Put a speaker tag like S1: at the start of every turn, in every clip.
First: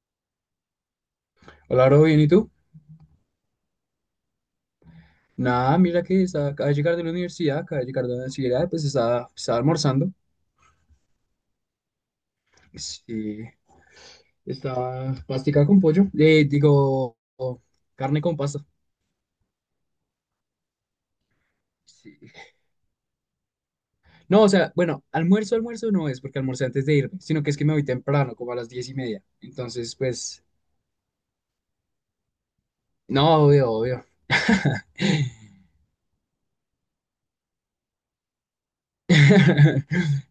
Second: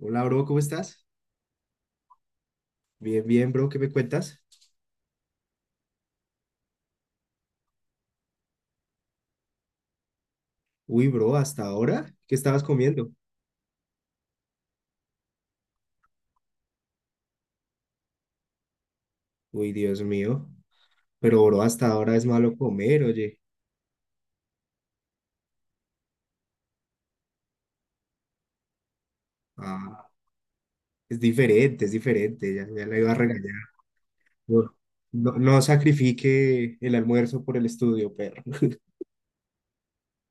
S1: Hola, bro, ¿cómo estás?
S2: Hola, bro, bien, ¿y tú?
S1: Bien, bro, ¿qué me cuentas?
S2: Nada, mira que acaba de llegar de la universidad, pues estaba almorzando.
S1: Uy, bro, ¿hasta ahora? ¿Qué estabas
S2: Pues,
S1: comiendo?
S2: sí, estaba pastica con pollo, digo, carne con pasta.
S1: Uy, Dios mío. Pero, bro, hasta ahora
S2: Sí.
S1: es malo comer, oye.
S2: No, o sea, bueno, almuerzo no es porque almorcé antes de irme, sino que es que me voy temprano, como a las 10:30. Entonces,
S1: Ah,
S2: pues,
S1: es diferente, es diferente, ya, ya la iba a
S2: no,
S1: regañar.
S2: obvio, obvio.
S1: No, no, no sacrifique el almuerzo por el estudio, perro.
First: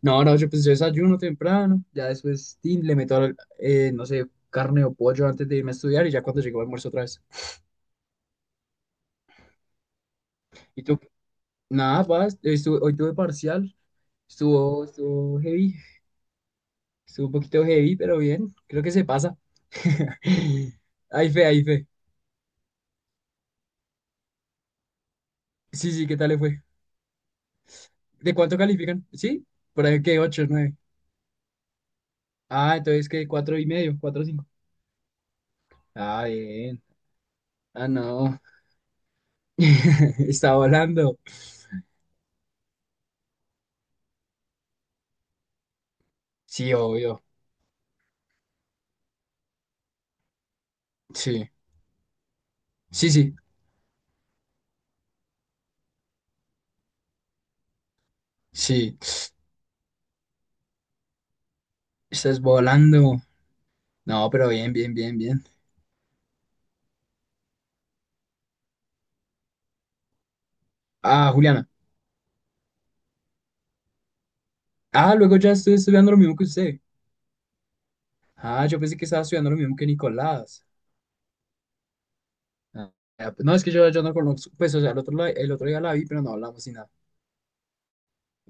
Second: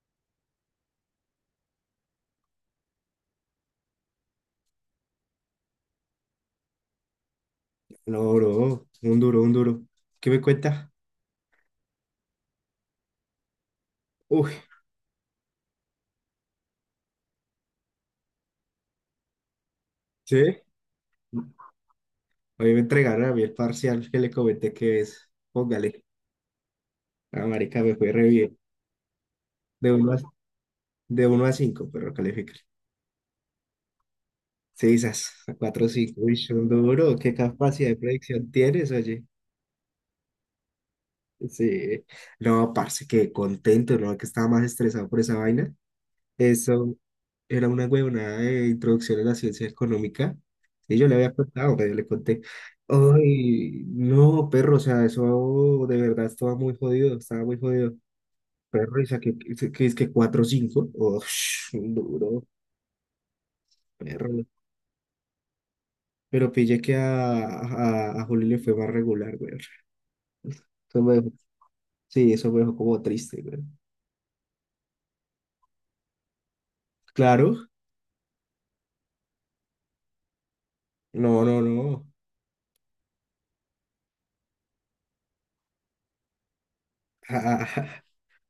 S2: No, no, yo pues yo desayuno temprano, ya después tin, le meto, no sé, carne o pollo antes de irme a estudiar y ya cuando llego almuerzo otra vez.
S1: No, bro, un duro, un duro. ¿Qué me
S2: Y
S1: cuenta?
S2: tú, nada, paz, hoy tuve parcial,
S1: Uy,
S2: estuvo heavy, estuvo un poquito heavy, pero bien, creo que se pasa.
S1: ¿sí?
S2: Hay fe, hay fe.
S1: Hoy me entregaron a mí el parcial que le comenté que es.
S2: Sí,
S1: Póngale.
S2: sí, ¿qué tal le fue?
S1: La marica me fue re
S2: ¿De cuánto
S1: bien.
S2: califican? ¿Sí? Por
S1: De
S2: ahí
S1: 1 a,
S2: que 8 nueve.
S1: de uno a 5, pero califica.
S2: Ah, entonces que 4 y medio, 4 cinco.
S1: Sí, esas cuatro, cinco,
S2: Ah,
S1: uy, son
S2: bien.
S1: duro, qué
S2: Ah,
S1: capacidad de
S2: no.
S1: predicción tienes, oye.
S2: Está volando.
S1: Sí, no, parce, qué contento, no, que estaba más estresado por esa vaina.
S2: Sí,
S1: Eso
S2: obvio.
S1: era una huevonada de introducción a la ciencia económica. Y yo le había
S2: Sí.
S1: contado, pero yo le conté,
S2: Sí, sí.
S1: ay, no, perro, o sea, eso de verdad estaba muy jodido, estaba muy jodido.
S2: Sí.
S1: Perro, y saqué, que es que cuatro, cinco, oh, un
S2: Estás
S1: duro,
S2: volando. No,
S1: perro.
S2: pero bien, bien, bien, bien.
S1: Pero pillé que a Juli le fue más regular, güey. Eso me
S2: Ah,
S1: dejó-
S2: Juliana.
S1: sí, eso me dejó como triste, güey.
S2: Ah, luego ya estoy estudiando lo mismo que usted.
S1: Claro,
S2: Ah, yo pensé que estaba estudiando lo mismo que Nicolás.
S1: no, no, no.
S2: Ah, ya, pues, no, es que yo no conozco, pues, o sea, el otro, el otro día la vi, pero no hablamos ni nada.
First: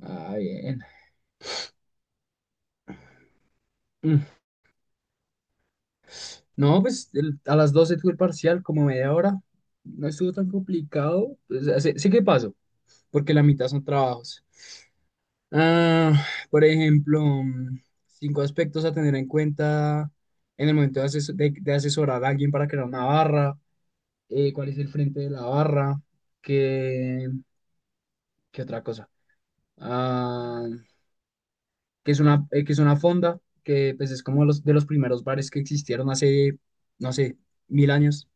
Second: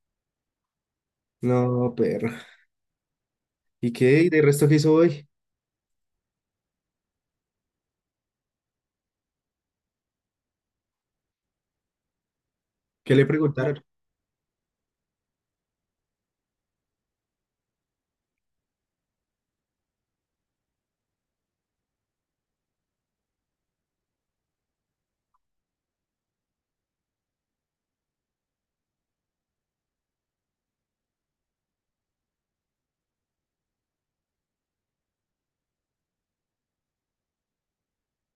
S2: Ah, bien.
S1: No, perro. ¿Y qué?
S2: Mm,
S1: ¿Y de resto qué hizo hoy?
S2: No, pues a las 12 tuve el parcial, como media hora. No estuvo tan complicado. Pues, sé qué pasó,
S1: ¿Qué le
S2: porque la mitad
S1: preguntaron?
S2: son trabajos. Ah, por ejemplo, cinco aspectos a tener en cuenta en el momento de asesorar a alguien para crear una barra. Cuál es el frente de la barra. ¿Qué, qué otra cosa? ah, que que es una fonda, que pues es como de los primeros bares que existieron hace, no sé, mil años.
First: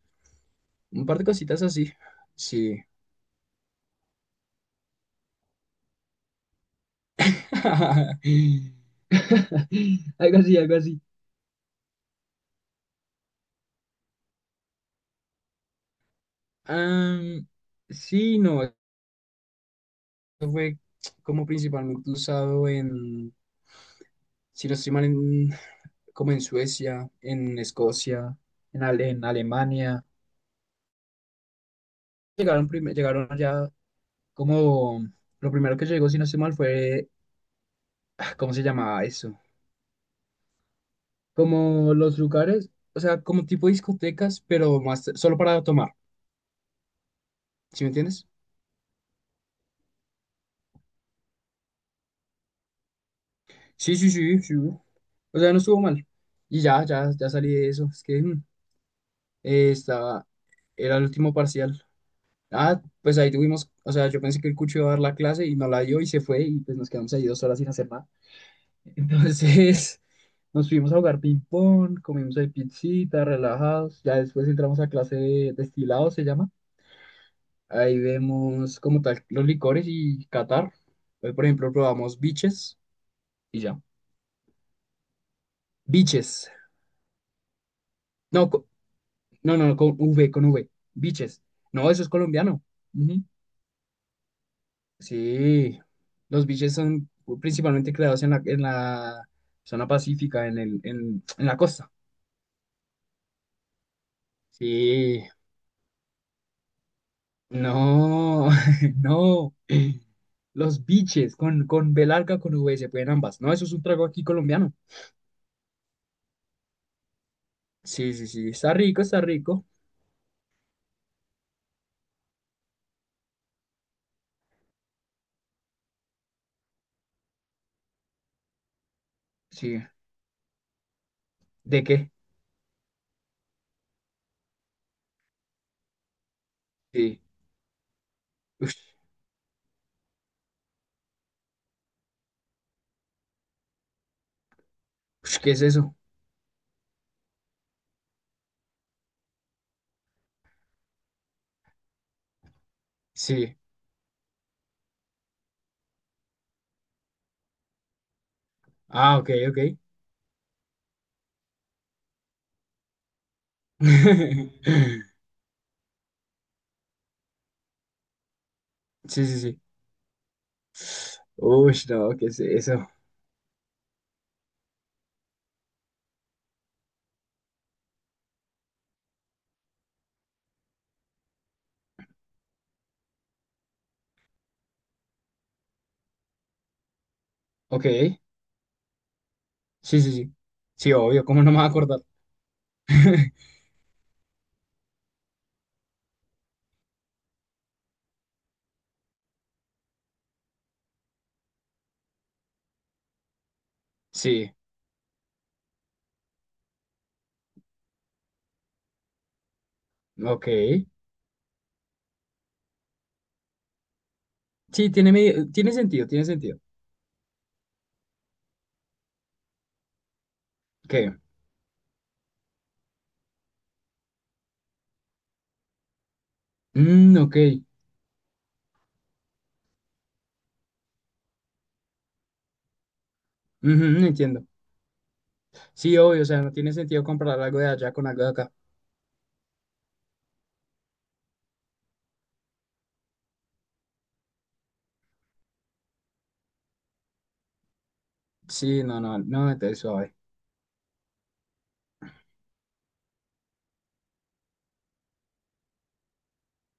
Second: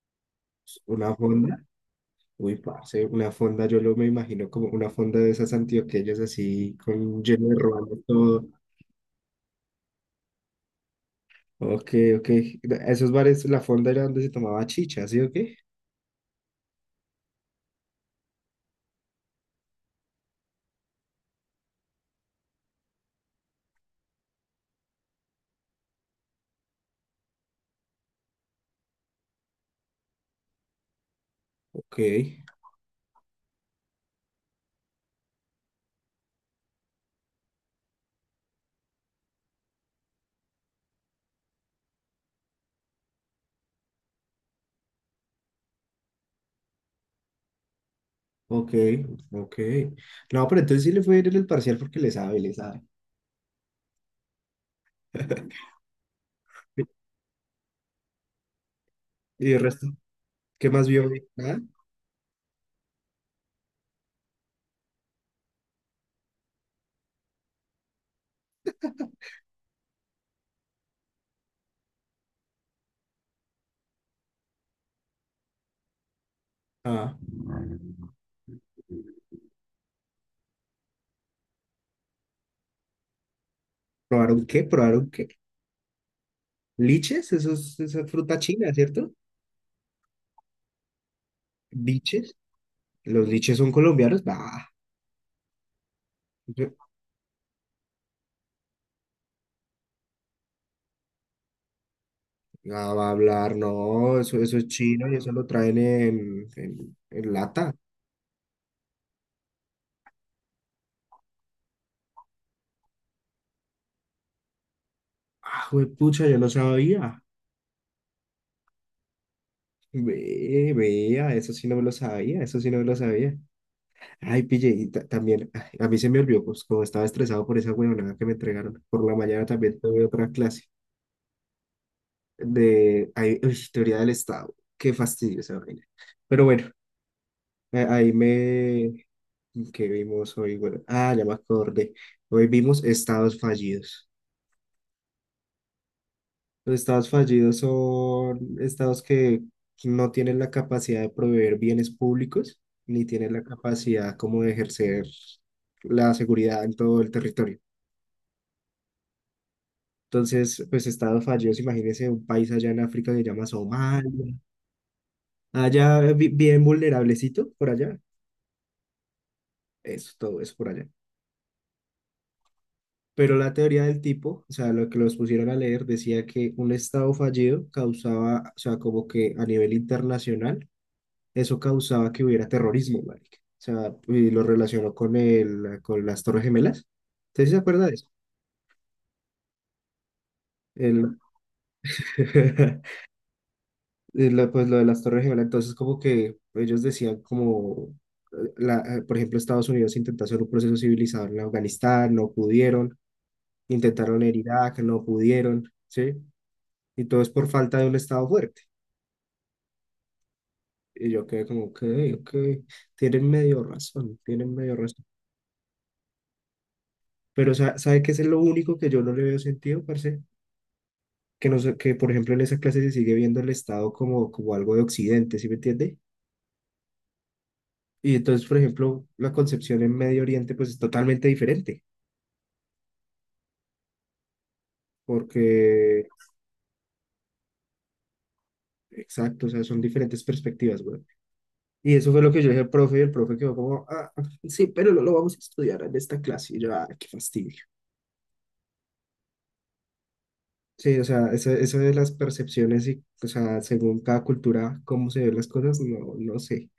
S2: Un
S1: ¿Una
S2: par de
S1: fonda?
S2: cositas así.
S1: Uy,
S2: Sí.
S1: parce, una fonda, yo lo me imagino como una fonda de esas antioqueñas así, con lleno de ruano todo.
S2: Algo así, algo así.
S1: Ok, ok. Esos bares, la fonda era donde se tomaba chicha, ¿sí o qué?
S2: Am, sí, no, eso fue como principalmente usado en, si no estoy mal, como en Suecia, en Escocia, en Alemania.
S1: Ok,
S2: Llegaron allá como, lo primero que llegó, si no estoy mal, fue. ¿Cómo se llamaba eso? Como los lugares, o sea, como tipo discotecas, pero más solo para tomar, ¿sí me entiendes?
S1: ok, ok. No, pero entonces sí le fue bien en el parcial porque le sabe, le sabe.
S2: Sí, sí, sí, sí. O sea, no estuvo mal. Y ya, ya, ya salí de eso. Es que
S1: ¿Y el
S2: eh,
S1: resto?
S2: estaba,
S1: ¿Qué más
S2: era el
S1: vio hoy?
S2: último
S1: ¿Nada?
S2: parcial. Ah, pues ahí tuvimos, o sea, yo pensé que el cucho iba a dar la clase y no la dio y se fue y pues nos quedamos ahí 2 horas sin hacer nada. Entonces, nos fuimos a jugar ping-pong, comimos ahí pizzita, relajados. Ya después entramos a clase de destilado, se llama.
S1: Ah.
S2: Ahí vemos como tal los licores y Qatar. Hoy, por ejemplo, probamos biches y ya.
S1: ¿Probaron qué? ¿Probaron qué?
S2: Biches.
S1: ¿Liches? Eso es, esa es fruta
S2: No,
S1: china, ¿cierto?
S2: no, no, no, con V. Biches. No, eso es
S1: ¿Liches?
S2: colombiano. Ujú.
S1: ¿Los liches son colombianos? Bah,
S2: Sí, los biches
S1: yo-
S2: son principalmente creados en la zona pacífica, en la costa.
S1: ah, va a hablar, no, eso es chino y
S2: Sí,
S1: eso lo traen en lata.
S2: no, no. Los biches con B larga, con V, se pueden ambas. No, eso es un trago aquí colombiano.
S1: Ah, pucha, yo no sabía.
S2: Sí, sí, sí, está rico, está rico.
S1: Ve, vea, eso sí no me lo sabía, eso sí no me lo sabía. Ay, pille, y también, ay, a mí se me olvidó, pues como estaba estresado por esa huevonada que me entregaron. Por la mañana también
S2: Sí.
S1: tuve otra clase
S2: ¿De qué?
S1: de teoría del Estado. Qué fastidio esa vaina. Pero bueno.
S2: Sí.
S1: Ahí
S2: Ush,
S1: me... ¿Qué vimos hoy? Bueno, ya me acordé. Hoy vimos estados fallidos.
S2: ush, ¿qué es eso?
S1: Los estados fallidos son estados que no tienen la capacidad de proveer bienes públicos, ni tienen la
S2: Sí.
S1: capacidad como de ejercer la seguridad en todo el territorio.
S2: Ah, ok, ok.
S1: Entonces, pues estados fallidos, imagínense un país allá en África que se llama Somalia, allá bien vulnerablecito por allá.
S2: Sí, sí, sí.
S1: Eso, todo eso por allá.
S2: Uy, no, ¿qué es eso?
S1: Pero la teoría del tipo, o sea, lo que los pusieron a leer, decía que un Estado fallido causaba, o sea, como que a nivel internacional, eso causaba que hubiera terrorismo, marica. O sea, y lo relacionó con el, con las Torres Gemelas. ¿Usted sí se
S2: Ok.
S1: acuerda de eso?
S2: Sí, sí, sí. Sí,
S1: El,
S2: obvio, ¿cómo no me voy a acordar?
S1: pues lo de las Torres Gemelas, entonces como que ellos decían como, por ejemplo, Estados Unidos intentó hacer un proceso civilizador en Afganistán, no pudieron, intentaron en
S2: Sí,
S1: Irak, no pudieron, ¿sí? Y todo es por falta de un Estado fuerte.
S2: ok.
S1: Y yo quedé como, ok, ok, tienen medio razón, tienen medio
S2: Sí,
S1: razón.
S2: tiene sentido, tiene sentido.
S1: Pero ¿sabe qué es lo único que yo no le veo sentido, parce?
S2: Ok.
S1: Que, no, por ejemplo, en esa clase se sigue viendo el Estado como, como algo de Occidente, ¿sí me entiende?
S2: Mm, ok.
S1: Y entonces, por ejemplo, la concepción en Medio Oriente, pues es totalmente diferente,
S2: Ujú, entiendo. Sí,
S1: porque,
S2: obvio, o sea, no tiene sentido comprar algo de allá con algo de acá.
S1: exacto, o sea, son diferentes perspectivas, güey. Y eso fue lo que yo dije al profe, y el profe quedó como, sí, pero no lo vamos a estudiar en esta clase. Y yo, ah, qué fastidio.
S2: Sí, no, no, no, entonces suave.
S1: Sí, o sea, eso de las percepciones y, o sea, según cada cultura, cómo se ven las cosas, no, no sé.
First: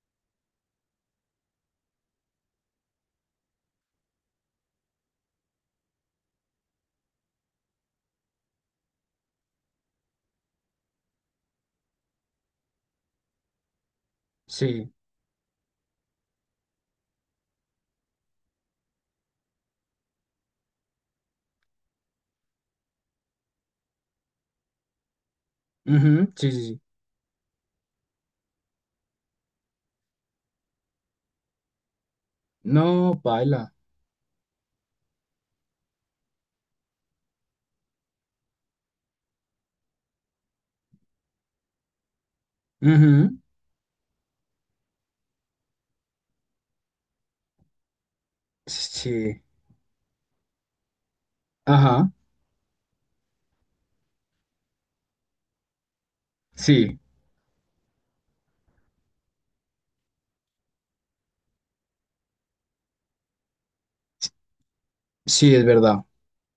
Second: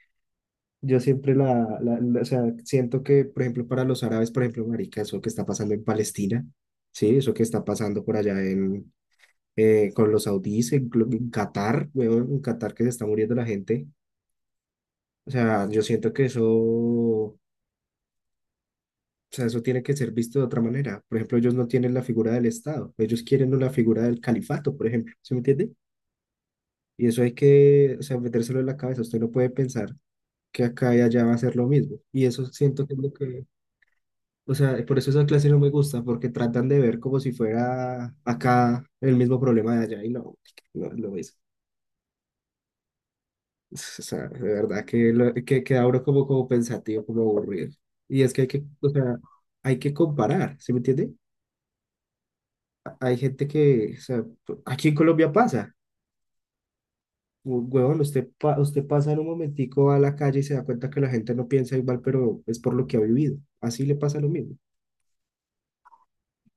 S1: Yo siempre o sea, siento que, por ejemplo, para los árabes, por ejemplo, marica, eso que está pasando en Palestina, sí, eso que está pasando por allá con los saudíes, en Qatar, weón, en Qatar que se está muriendo la gente.
S2: Sí.
S1: O sea, yo siento que eso, o sea, eso tiene que ser visto de otra manera. Por ejemplo, ellos no tienen la figura del Estado, ellos quieren una figura del califato, por ejemplo, ¿se me entiende?
S2: Ujú, sí, sí, sí.
S1: Y eso hay que, o sea, metérselo en la cabeza. Usted no puede pensar que acá y allá va a ser lo mismo. Y eso siento que es lo
S2: No,
S1: que,
S2: baila.
S1: o sea, por eso esa clase no me gusta, porque tratan de ver como si fuera acá el mismo problema de allá. Y no, no es lo mismo. O sea, de verdad que, lo, que queda uno como, como pensativo, como aburrido. Y es que hay que, o sea,
S2: Sí.
S1: hay que comparar, ¿sí me entiende?
S2: Ajá,
S1: Hay gente que, o sea, aquí en Colombia pasa.
S2: sí,
S1: Huevón, usted pasa en un momentico a la calle y se da cuenta que la gente no piensa igual, pero es por lo que ha vivido. Así le pasa lo mismo.
S2: sí, es verdad.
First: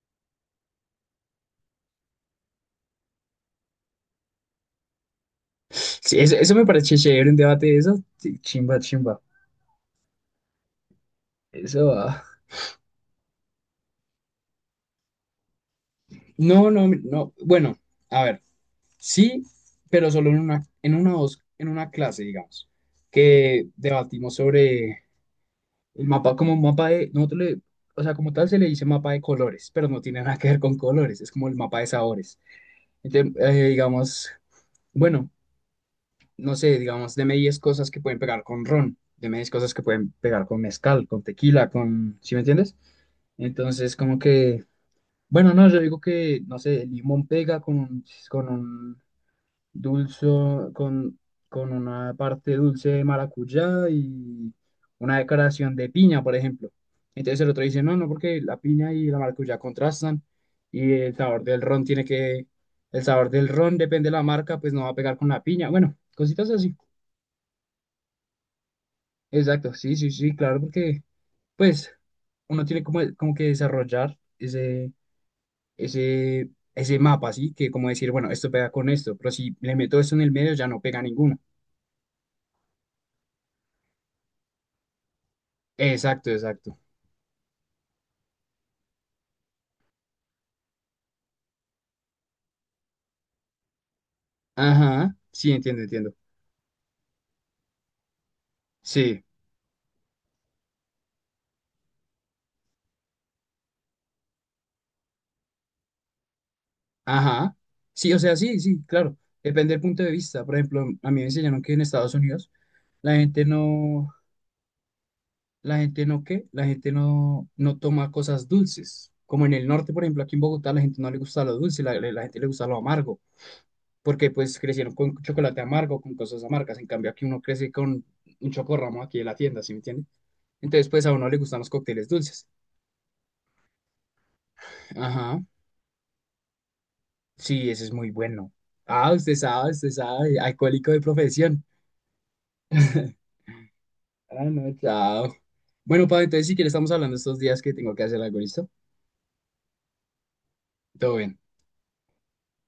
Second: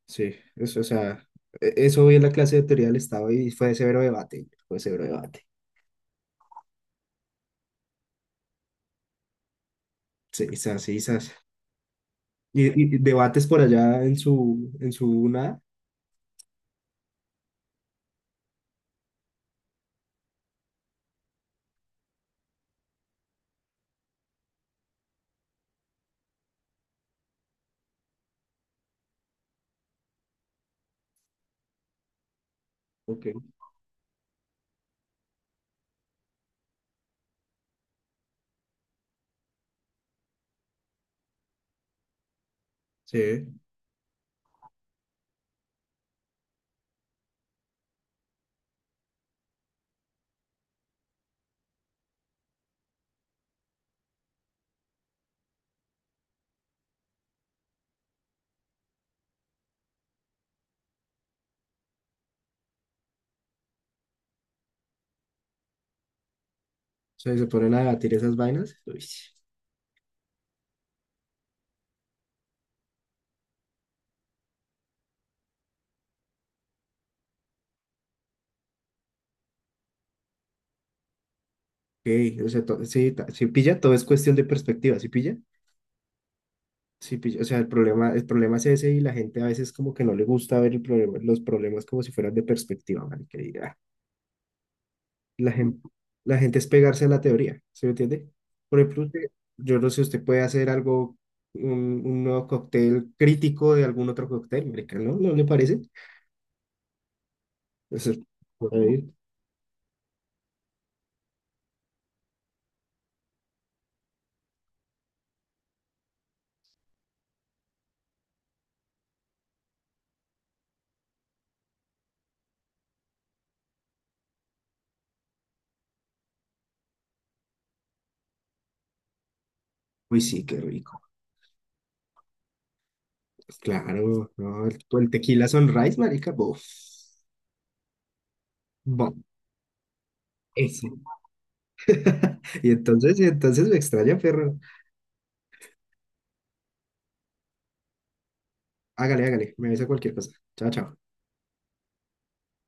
S1: Sí, eso, o sea, eso vi en la clase de teoría del Estado y fue severo debate, fue severo debate.
S2: Sí, eso me parece chévere, un debate de eso. Sí, chimba, chimba.
S1: Sí, esas, sí, sas.
S2: Eso. Ah.
S1: Y debates por allá en su nada.
S2: No, no, no. Bueno, a ver, sí, pero solo en una clase, digamos, que debatimos sobre el mapa, como un mapa de, o sea, como tal se le dice mapa de colores, pero no tiene nada que ver con colores, es como el mapa de sabores.
S1: Ok,
S2: Entonces, digamos, bueno. No sé, digamos, deme 10 cosas que pueden pegar con ron, deme 10 cosas que pueden pegar con mezcal, con tequila, con, ¿sí me entiendes?
S1: sí.
S2: Entonces, como que, bueno, no, yo digo que, no sé, el limón pega con un dulce, con, con una parte dulce de maracuyá y una decoración de piña, por ejemplo. Entonces el otro dice, no, no, porque la piña y la maracuyá contrastan y el sabor del ron depende de la marca, pues no va a pegar con la piña. Bueno, cositas así.
S1: O sea, se ponen a debatir esas vainas. Uy,
S2: Exacto, sí, sí, sí, claro, porque pues uno tiene como que desarrollar ese mapa, ¿sí? Que como decir, bueno, esto pega con esto, pero si le meto esto en el medio ya no pega ninguno.
S1: ok, o sea, sí pilla, todo es cuestión de perspectiva, ¿sí pilla?
S2: Exacto, exacto.
S1: Sí, o sea, el problema es ese y la gente a veces como que no le gusta ver el problema, los problemas como si fueran de perspectiva, marica, y, ah,
S2: Ajá, sí,
S1: la
S2: entiendo,
S1: gente,
S2: entiendo.
S1: la gente es pegarse a la teoría, ¿se me entiende? Por ejemplo,
S2: Sí,
S1: yo no sé, usted puede hacer algo, un, un nuevo cóctel crítico de algún otro cóctel, marica, ¿no? ¿No le parece?
S2: ajá.
S1: Eso,
S2: Sí, o sea, sí,
S1: por
S2: sí,
S1: ahí.
S2: claro. Depende del punto de vista. Por ejemplo, a mí me enseñaron que en Estados Unidos la gente no, la gente no, ¿qué? La gente no, no toma cosas dulces. Como en el norte, por ejemplo, aquí en Bogotá, la gente no le gusta lo dulce, la gente le gusta lo amargo. Porque pues crecieron con chocolate amargo, con cosas amargas, en cambio aquí uno crece con un chocorramo aquí de la tienda, ¿sí me entiende?
S1: Uy, sí, qué
S2: Entonces
S1: rico.
S2: pues a uno le gustan los cócteles dulces.
S1: Claro, no, el
S2: Ajá,
S1: tequila Sunrise, marica, bof,
S2: sí, ese es muy bueno. Ah,
S1: bof,
S2: usted sabe,
S1: ese.
S2: alcohólico de profesión.
S1: Y entonces me extraña,
S2: Ah,
S1: perro.
S2: no, chao. Bueno, Pablo, entonces si quieres estamos hablando estos días que tengo que hacer algo, ¿listo?
S1: Hágale, hágale. Me avisa cualquier cosa. Chao, chao.
S2: Todo bien.